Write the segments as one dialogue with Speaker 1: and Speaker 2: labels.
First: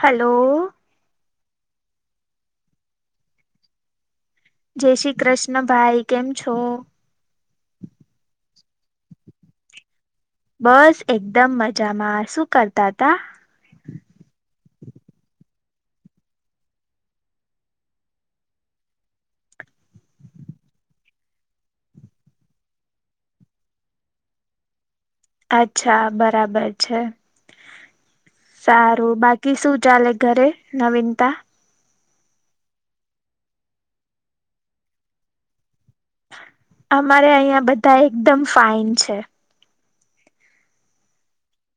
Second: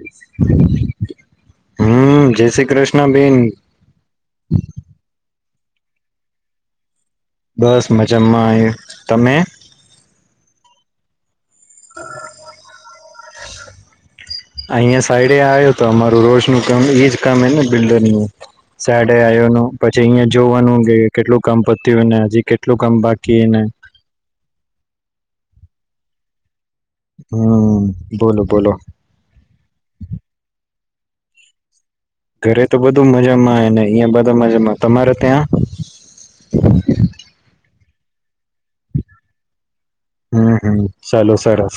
Speaker 1: Hello
Speaker 2: હમ જય શ્રી કૃષ્ણબેન
Speaker 1: જય શ્રી કૃષ ન ભાઈ કેમ છો.
Speaker 2: બસ મજામાં એ તમે
Speaker 1: બસ એક દમ મજામાં શું કરતા તા
Speaker 2: અહિયાં સાઈડે આવ્યો તો અમારું રોજનું કામ એજ કામને બિલ્ડરનુ સાડે આવ્યોનું પછી અહિયાયા જોવાનું કે કેટલું કામ પત્યુંને હજી કેટલું કામ બાકીને
Speaker 1: અચ્છા બરાબર છે
Speaker 2: હમ બોલો બોલો
Speaker 1: સારું બાકી શું ચાલે ઘરે નવીનતા
Speaker 2: ઘરે તો બધું મજામાંય ને અહં બધા મજામાં તમારે ત્યાં
Speaker 1: અમારે અહિયાં બધ ધા એકદમ ફાઇન છે.
Speaker 2: હમ હમ ચાલો સરસ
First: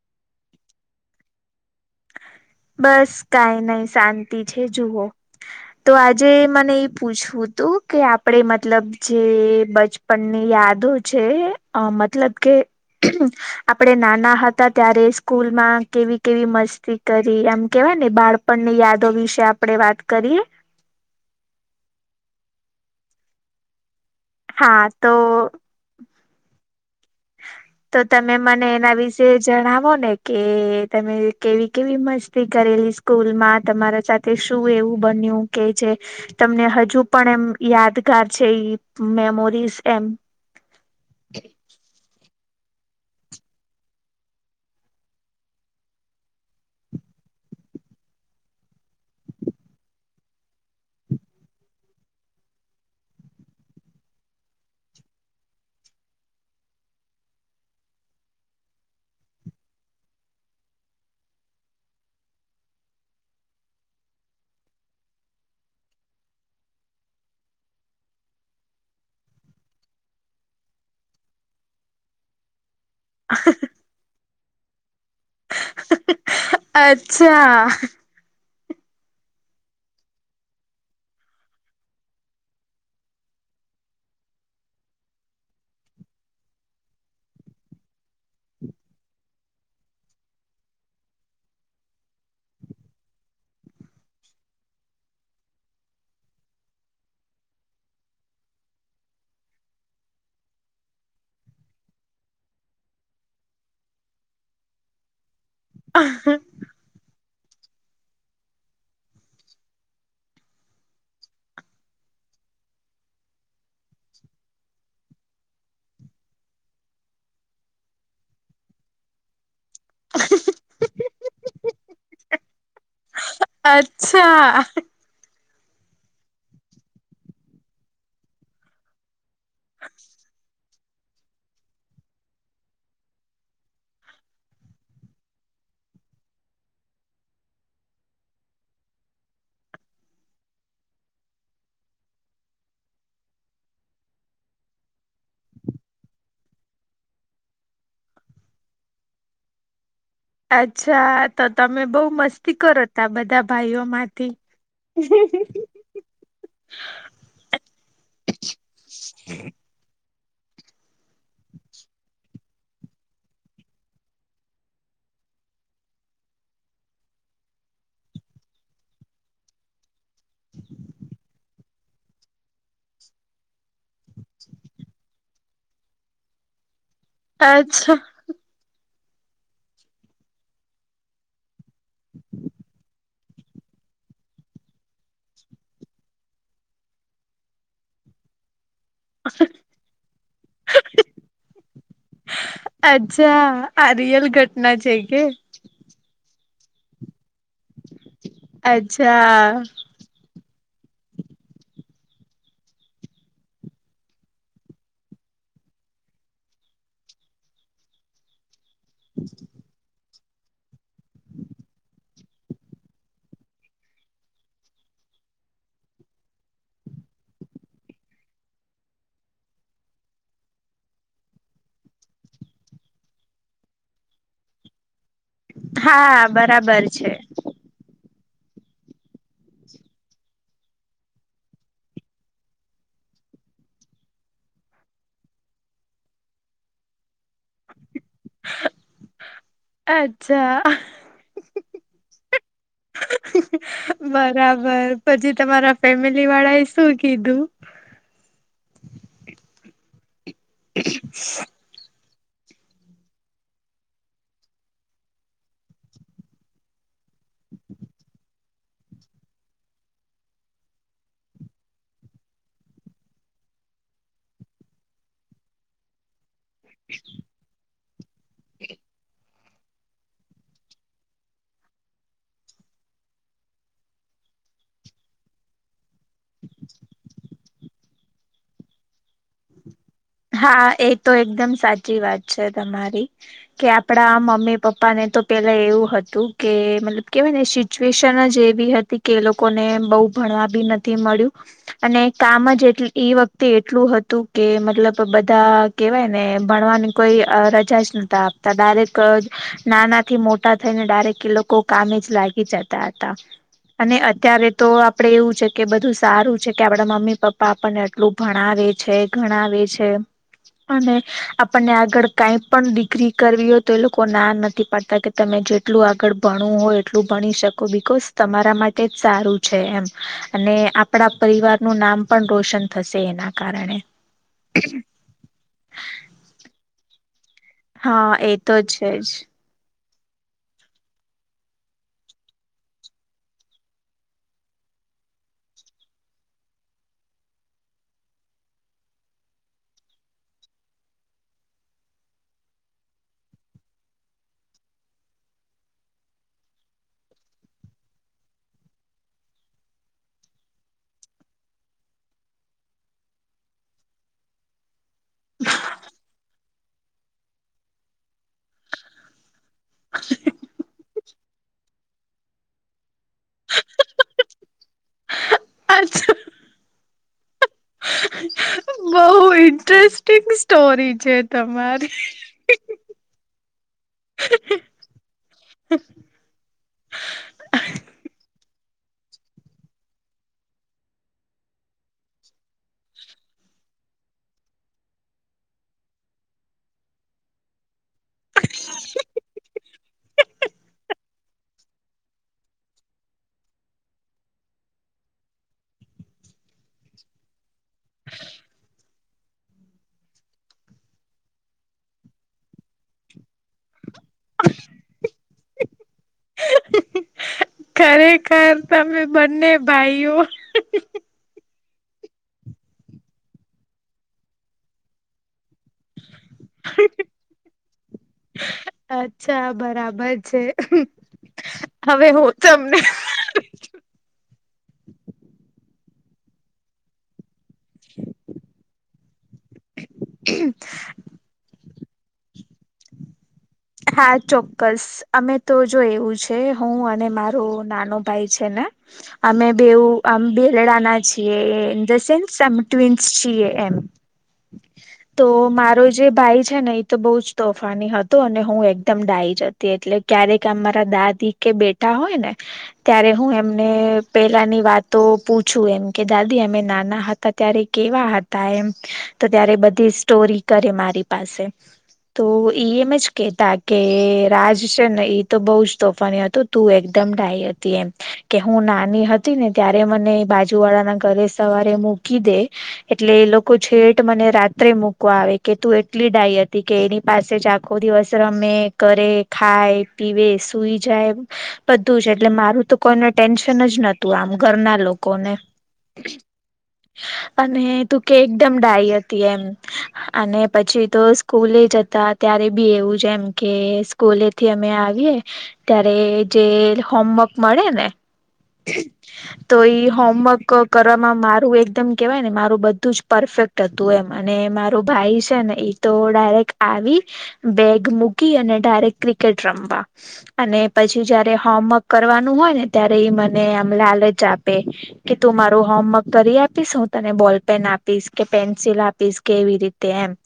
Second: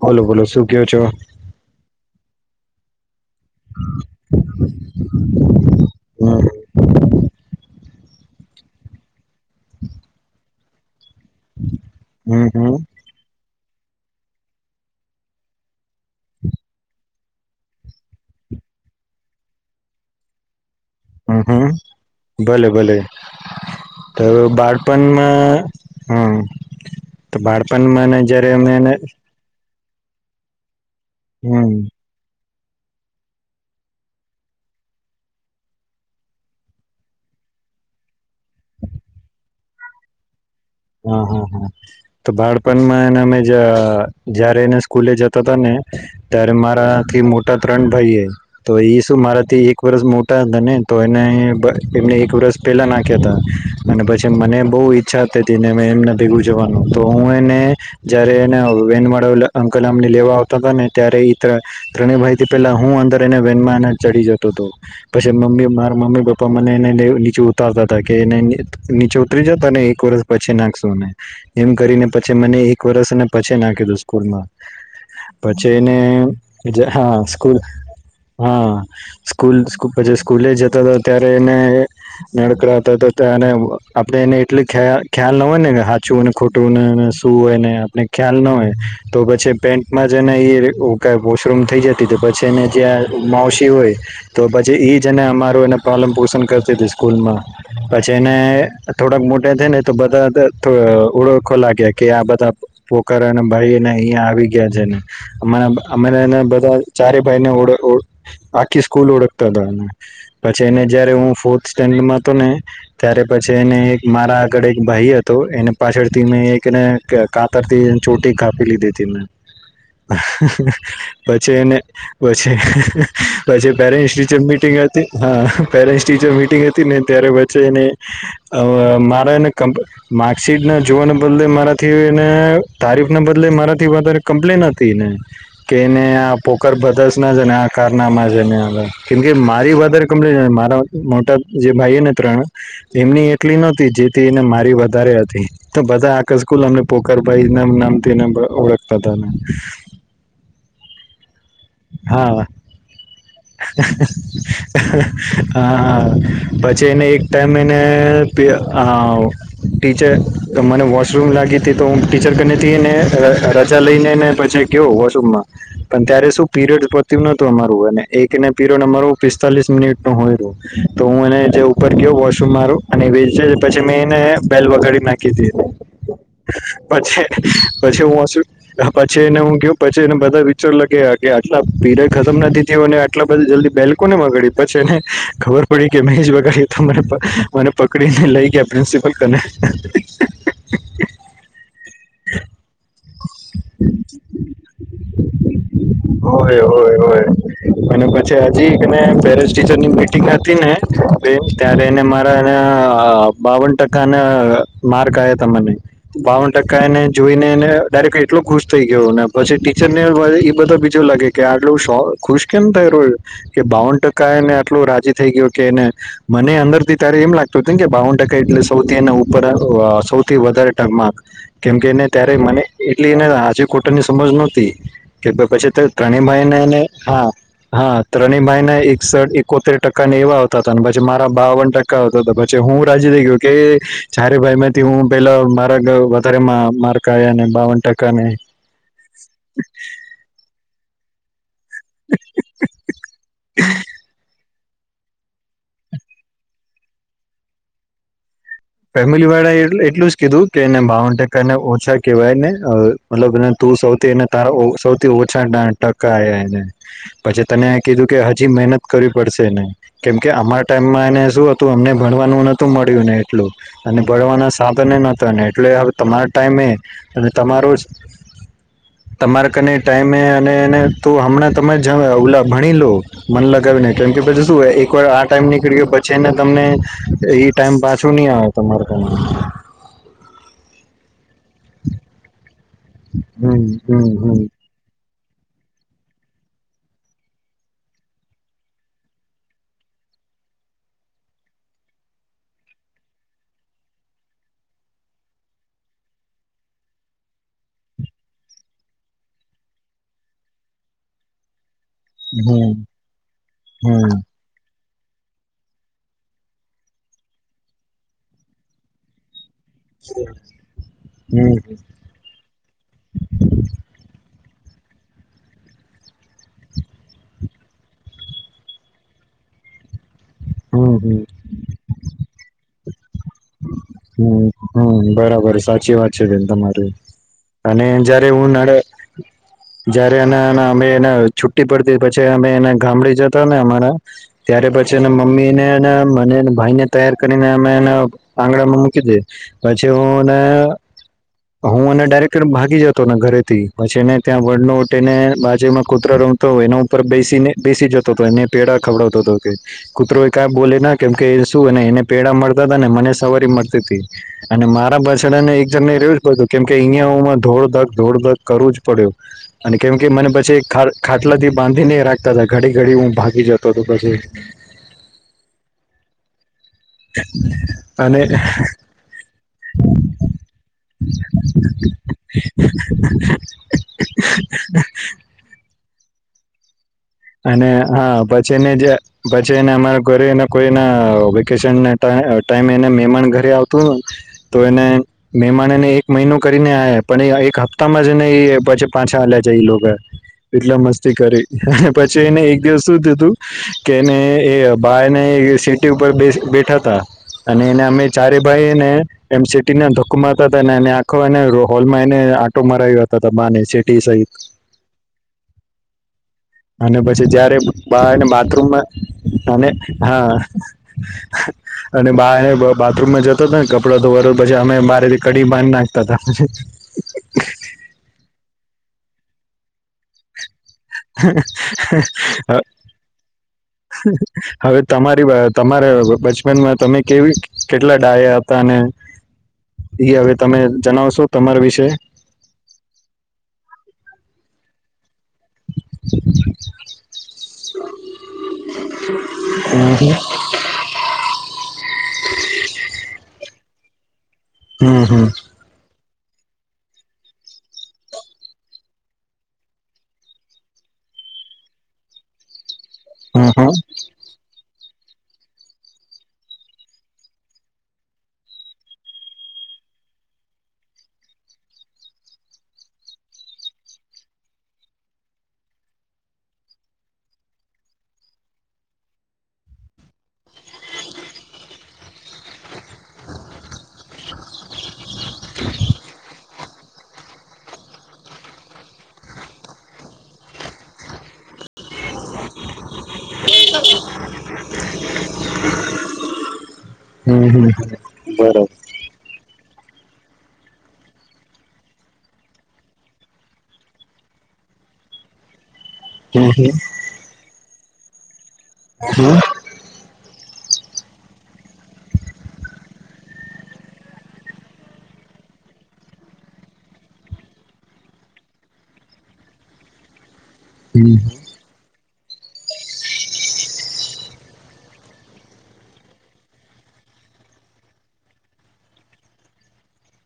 Speaker 2: બોલો બોલો શું કેયો છો.
Speaker 1: બસ કઈ નઈ શાંતિ છે જુઓ તો આજે
Speaker 2: હમ
Speaker 1: મને એ પૂછવું તું કે આપડે મતલબ જે બચપનની યાદો છે અ મતલબ
Speaker 2: હમ
Speaker 1: કે
Speaker 2: હમ
Speaker 1: આપણે નાના હતા ત્યારે સ્કૂલમાં કેવી કેવી મસ્તી કરી એમ કેવાયને બાળપણની યાદો વિશે આપડે વાત કરીએ.
Speaker 2: હમ હમ ભલે ભલે તો
Speaker 1: હા તો
Speaker 2: બાળપનમાં હમ તો
Speaker 1: તો
Speaker 2: બાળપણમાં
Speaker 1: તમે
Speaker 2: જયારે
Speaker 1: મને
Speaker 2: અમે એને
Speaker 1: એના વિશે જણાવો ને કે તમે કેવી
Speaker 2: હમ્મ.
Speaker 1: કેવી મસ્તી તી કરેલી સ્કૂલમાં તમારા સાથે શું એવું બન્યું કે જે તમને હજુ પણ એમ યાદગાર છે મેમોરીઝ એમ
Speaker 2: હા હા હા તો બાળપણમાં એને અમે જયારે એને સ્કૂલે જતા હતાા ને ત્યારે મારાથી મોટા ત્રણ ભાઈ એ તો એ શું મારાથી એક વર્ષ મોટા હતા ને તો એને એમને એક વરસ પેલા નાખ્યા હતા અને પછી મને બહુ ઈચ્છા હતી ને એમને ભેગું જવાનું તો હું એને જયારે એ વેન વાળા અંકલમને લેવા આવતા હતા ને ત્યારે ત્રણે ભાઈથી પેલા હું અંદર એ વેનમાં ચડી જતો હતો પછી મમ્મી મારા મમ્મી પપ્પા મનેને નીચે ઉતારતા હતા કે એને નીચે ઉતરી જતા ને એક વર્ષ પછી નાખશોને એમ કરીને પછી મને એક વરષને પછી નાખી દું સ્કૂલ માં. પછી એને હા સ્કૂલ
Speaker 1: અચ્છા
Speaker 2: હા સ્કૂલે જતા ત્યારે એને નડકડાતા આપે એને એટલ ખ્યા ખ્યાલ ન હોય ને હાચું ને ખોટું નેને શું હોય ને આપને ખ્યાલ ન હોય તો પછી પેન્ટમાં જને એ ક પોશરૂમ થઈ જતી તો પછી એને જ્યાં માવસી હોય તો પછી ઈ જને અમારું એને પ્રલન પોષણ કરતી હતી સ્કૂલમાં પછી એને થોડાક મોટેા થાય ને તો બધા ઓળખો લાગ્યા કે આ બધા પોકારર અને ભાઈને અહિયાયા આવી ગયા છે ને. અ અમે એને બધા ચારે ભાઈને ઓ આખી સ્કૂલ ઓળખતા હતા પછી એને જયારે હું ફોર્થ સ્ટેન્ડડમાં હતો ને ત્યારે પછી એને મારા આગળ એક ભાઈ હતો એને પાછળથી મેં એકને કાતરથી ચોટી કાપી લીધી હતી મેં. પછી એને પછી. પછી પેરેન્ટ્સ ટીચર
Speaker 1: અચ્છા
Speaker 2: મીટિંગ હતી હા પેરેન્ટ ટીચર મિટિંગ હતી ને ત્યારે વચ્ચે એને મા એ. માર્કશીટ નો જોવાના બદલે મારાથી એને તારીફ ના બદલે મારાથી વધારે કમ્પ્લેન હતી ને કે એને આ પોકારર બધાશ ના છે ને આ કારનામાં છે ને કેમકે મારી વધારે કમ્પ્લેન મારા મોટા જે ભાઈને ત્રણ એમની એટલી નહોતી જીત [inaudible] ને મારી વધારે હતી તો બધા આ સકુલ અમને પોખરભાઈ ના નામથીને ઓળખતા હતા.
Speaker 1: અચ્છા. તો તમે બહુ
Speaker 2: હા હા
Speaker 1: મસ્તી કરો તા બધા ભાઈઓ માંથી
Speaker 2: હા પછી એને એક ટાઈમ એને ટીચર તો મને વો રૂમ લાગી હતીથી તો હ ટીચર ને રજા લઈને પછી ક વસુમમાં પણ ત્યારે શું [inaudible] પીરિયડ પત્યું નહત અરું અને એકને પીરિયડ અમારું પિસ્તાલીસ મિનિટ હોય રહ્યો તો હું એને ઉપર ગયો વોશરૂમ મારો અને પછી મેં એને બેલ વગાડી નાખી દી હતી. પછ
Speaker 1: અચ્છા
Speaker 2: પછી હું છું પછી એને હું કયો પછી એને બધા વિચાર લગે કે અલા. પીરિયડ ખતમ નથી થ અને એટલા બધા જલ્દી બેલ કોને વગાડી પછી એને ખબર પડી કે મે જ વગાડી તો મને મને પકડીને લઈ ગયા. પ્રિન્સિપલ કને
Speaker 1: અચ્છા આ રિયલ ઘટના છે કે.
Speaker 2: હોય હોય હોય. અને પછી હજી પેરે
Speaker 1: અચ્છા
Speaker 2: ટીચરની મિટિંગ હતી ને. ત્યારે એને મારાના બાવન ટકા ના માર્ક આવયા તને બાવન ટકા એને જોઈને એટલો ખુશ થઈ ગયું ને પછી ટીચર ને એ બધા બ. જો લાગે કે આટલું શો ખુશ કેમ થઈ રહ્યું કે બાવન ટકા એને આટલું રાજી થઈ ગયું કે એને મને અંદર થી ત્યારે એમ લાગતું હતુંને કે બાવન ટકા એટલે સૌથી એ ઉપર આહ સૌથી વધારે તરમાર્ક કેમકે એને ત્યારે મને એટલી એને આજે કોટરની સમજ નહતી તો
Speaker 1: હા
Speaker 2: ત્રણેમાઈને ને
Speaker 1: બરાબર છે
Speaker 2: હા હા ત્રણે ભાઈને એકસઠ એકોતેર ટકા ને એવા આવતા હતા પછી મારા બાવન ટકા આવતા હતા પછી હું રાજી થઈ ગયો કે જારે ભાઈથી હું પેલા મારા ગ વધારે માર્ક આવ્યા ને બાવન ટ
Speaker 1: અચ્છા. બર રાબર પછી તમારા ફેમિલી વાળા એ શું કીધું?
Speaker 2: ફેમિલી વાળા એટ-એટલું જ કીધું કે એને ટકા ને ઓછા કેવાય ને અહ મતલબ તું સૌથી એને તારા ઓ સૌથી ઓછા ટકાયા એને પછી તને કીધું કે હજી મહેનત કરવી પડશે ને કેમકે અમારા ટાઈમમાં એને શું હતું અમને ભણવાનું નતું મળ્યું ને એટલું અને ભરવાના સાધને ન ને એટલે હ તમારા ટાઈમે અને તમારુ જ તમારા કને ટાઈમે અને એને તો હમણાં તમે જ ઓલા ભણી લો મન લગાવીને કેમ કે પછી શું એકવાર આ ટાઈમ નીકળી ગયો પછી એને તમને એ ટાઈમ બાદ શૂ નહીં આવે તમારે ખના
Speaker 1: હા એ તો એકદમ સાચી વાત છે. તમારી
Speaker 2: હમ હમ હમ
Speaker 1: કે
Speaker 2: હમ હમ
Speaker 1: આપડા મમ્મી પપ્પા ને તો પેલા એવું હતું કે મતલબ કેહેવાય ને સિચ્યુએશન જ એવી હતી કે એ લોકોને બહુ ભણવા બી નથી મળ્યું અને કામ જ એટલી વખતે એટલું હતું કે મતલબ તો બધા કેવાય ને ભણવાની કોઈ અહ રજા જ નતા આપતા ડારેક કજ નાના થી મોટા થઈને ડારેક એ લોકો કામે જ લાગી જતા હતા અને અત્યારે તો આપ પડે એવું છે કે બધું સારું છે કે આપડા મમ્મી પપ્પા આપણને એટલું ભણાવે છે, ગણાવે છ છે અને આપણને
Speaker 2: હમ
Speaker 1: આગળ કઈ પણ ડિગ્રી કરવી હો તો એ લોકો ના નથી પાડતા કે તમે જેટલું આગળ ભણું હો એટલું ભણી શકો બિકોઝ તમારા માટે જ સારું છે એમ. અને આપણા
Speaker 2: હમ
Speaker 1: પરિવાર નું નામ પણ રોશન થશે એના કારણે.
Speaker 2: હમ્મ, હમ્મ બરાબર સાચી વાત છે બેન તમારી. અને
Speaker 1: હા
Speaker 2: જયારે
Speaker 1: એ
Speaker 2: હું
Speaker 1: તો
Speaker 2: નડે
Speaker 1: છે જ.
Speaker 2: જયારે એને અમે એ છુટી પડતી પછી અમે એને ગામડી જતા ને અમારા ત્યારે પછી એ મમ્મીને મને ભાઈ ને તૈય કરીને અમે એને આંગણા મૂકી દે. પછી હું ને હું ને ડરેક્ટ ભાગી જતોને ઘરે થી પછી એને ત્યાં વનોટ એને બાજમાં કૂતરા રમતો એના ઉપર બેસીને બેસી જતો હતો એને પેડાા ખવડાવતો હતો કે કૂતરો એ કા બોલે કેમ કે શુંને એને પેડા મળતા હતા ને મને સવવરી મળતી અને માર બચડે ને એક જણ ને [inaudible] કેમકે અહીયાયા હુંમાં ધોડ ઘાક ધોડ ઘાક કરવું જ પડે અને કેમ કે મને પછી ખર ખાટલાથી બાંધીને રાખતા હતા ઘડી ઘડી ઊ ભાગ ભી જતો તો પછી
Speaker 1: અચછ
Speaker 2: [inaudible]
Speaker 1: બહુ ઇન્ટરેસ્ટિંગ સ્ટોરી છે તમારી.
Speaker 2: અને હા પછી. પછી એને જે પછી એને અમારા ઘરે એ કોઈ એના વેકેશન ના ટા ટાઈમે એને મહેમાન ઘરે આવતુંને તો એને મહેમાન એને એક મહિનો કરીને આ પણ એ એક હપ્તામાં જ એને એ પછી પાછા હલ્યા જાય એ લોકો એટલા મસ્તી કરી પછી એને એક દિવસ શું થતું કે એને એ ભાઈને સીટી ઉપર બે બેઠા તા. અને એને અમે ચારે ભાઈને એમ સિટીને ધકમાતા હતા ને એ આખો એ હોલમાં એને આંટો મરા આવ્યા હતા બાને સહિત. અને પછી જયારે બહને
Speaker 1: ખરેખર
Speaker 2: બાથરૂમમાં
Speaker 1: તમે બંને
Speaker 2: અને
Speaker 1: ભાઈઓ
Speaker 2: હા અને બા બાથરૂમમાં જતો હતો ને કપડા ધોવા પછી અમે બારે નીકળતા મા નાખતા હતા.
Speaker 1: અચ્છા બરાબર છે. હવે હું તમને
Speaker 2: [inaudible] હવે તમારી તમારા બચપનમાં તમે કેવી કેટલા ડાયા હતા અને હવે તમે જણાવશો તમારા વિશે. કે.
Speaker 1: હા ચોક્કસ. અમે તો જો એવું છે હું અને મારો નાનો ભાઈ છે ને અમે બેું
Speaker 2: હમ હમ.
Speaker 1: આમ બેલડા ના છીએ ઇન ધ સેન્સ આ ટ્વિન્સ છીએ એમ.
Speaker 2: હમ
Speaker 1: તો
Speaker 2: હમ
Speaker 1: મારો જે ભાઈ છે ને એ તો બહુ જ તોફાની હતો અને. હું એકદમ ડાય જ઼ જતી એટલે ક્યારેક અમારા દાદી કે બેટા હોય ને. ત્યારે હું એમને પેલા ની વાત. તો પૂછું એમ કે દાદી અમે નાના હતા ત્યારે કેવા હતા એમ તો ત્યારે બધી સ્ટોરી કરે મારી પાસે તો ઈ એમ જ કે તા કે રાજ છે ને એ તો બહુ જ તોફાની હતું તું એકદમ ડાઈ હતી એમ કે હું નાની હતી ને ત્યારે મને બાજુ વાળાના ઘરે સવારે મૂકી દે એટલે એ લોકો છેટ મને રાત્રે મૂકવા આવે કે તું એટલી ડાઈ હતી કે એની પાસે જ આખો દિવસ મે કરે ખાય પીવે સુઈ જાય બધું જ એટલે મારું તો કોઈને ટેન્શન જ નતું આમ ઘરના લોકોને
Speaker 2: હમ હમ
Speaker 1: અને
Speaker 2: હમ હમ
Speaker 1: તું કે એકદમ
Speaker 2: બરાબર હમ
Speaker 1: ડાય હતી એમ અને પછી તો સ્કૂલે જ હતા ત્યારે બી એવું. જેમ કે સ્કૂલેથી અમે આવીએ ત્યારે
Speaker 2: હમ
Speaker 1: જે હોમવર્ક મળે ને
Speaker 2: હમ્મ.
Speaker 1: તો ઈ હોમવર્ક કરવામાં મારું એકદમ કેહેવાય ને મારું બધું જ પરફેક્ટ હતું એમ અને મારો ભાઈ છે ને એ તો ડાયરેક્ટ આવી બેગ મૂકી અને ડાયરેક્ટ ક્રિકેટ રમવા અને પછી
Speaker 2: હમ
Speaker 1: જયારે હોમવર્ક કરવાનું હોય ને ત્યારે ઈ મને આમ લાલ જ આપે કે તું મારું હોમવર્ક કરી આપી હું તને બોલ પેન આપીશ કે પેન્સિલ આપીશ કે એવી રીતે એમ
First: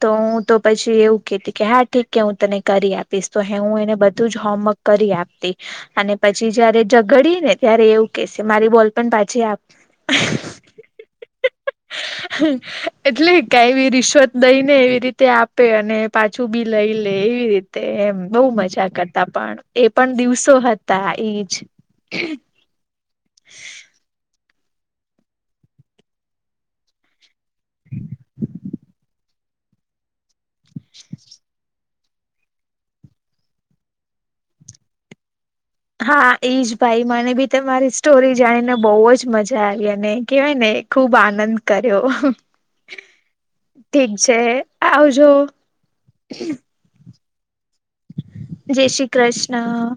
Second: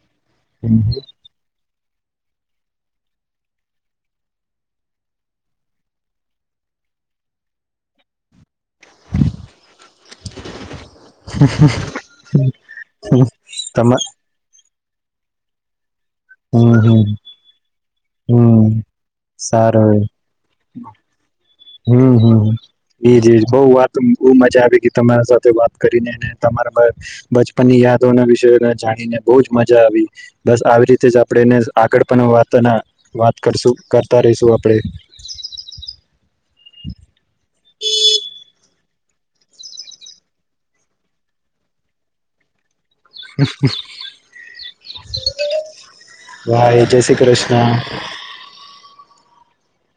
Speaker 1: તો હું તો
Speaker 2: હમ હમ
Speaker 1: પછી એવું કતી કે હા ઠી કે હું તને કરી આપીશ તો હ હું એને બધું જ હોમવર્ક કરી આપતી અને પછી જયારે ઝઘડી ને ત્યારે એવું કેશે મારી બોલ પણ પાછી આપ.
Speaker 2: હમ.
Speaker 1: એટલે કઈ બ
Speaker 2: તમા
Speaker 1: રિશ્વત દઈને એવી રીતે આપે અને
Speaker 2: હમ
Speaker 1: લઈલે
Speaker 2: હમ
Speaker 1: એવી રીતે. એમ બહુ
Speaker 2: હમ
Speaker 1: મજા કરતા પણ એ
Speaker 2: સારું
Speaker 1: પણ દિવસો હતા એજ.
Speaker 2: હમ્મ હમ્મ એજ એજ બઉ વાત બ મજા આવી કે તમારા સાથે વાત કરીનેને તમારા બચપનની યાદોના વિષ જાણીને બહ જ મજા આવી બસ આવી રીતે જ આપણેને આગળ પણ વાત વાત કરશું કરતા રહીશું આપણેે
Speaker 1: હા એજ ભાઈ મને બી મારી સ્ટોરી જાણીને બહુ જ મજા આવી અને કેહેવાય ને ખુબ આનંદ કર્યો. ઠીક છે આવજો.
Speaker 2: ઉ રશ
Speaker 1: જય શ્રી કૃષ્ણ.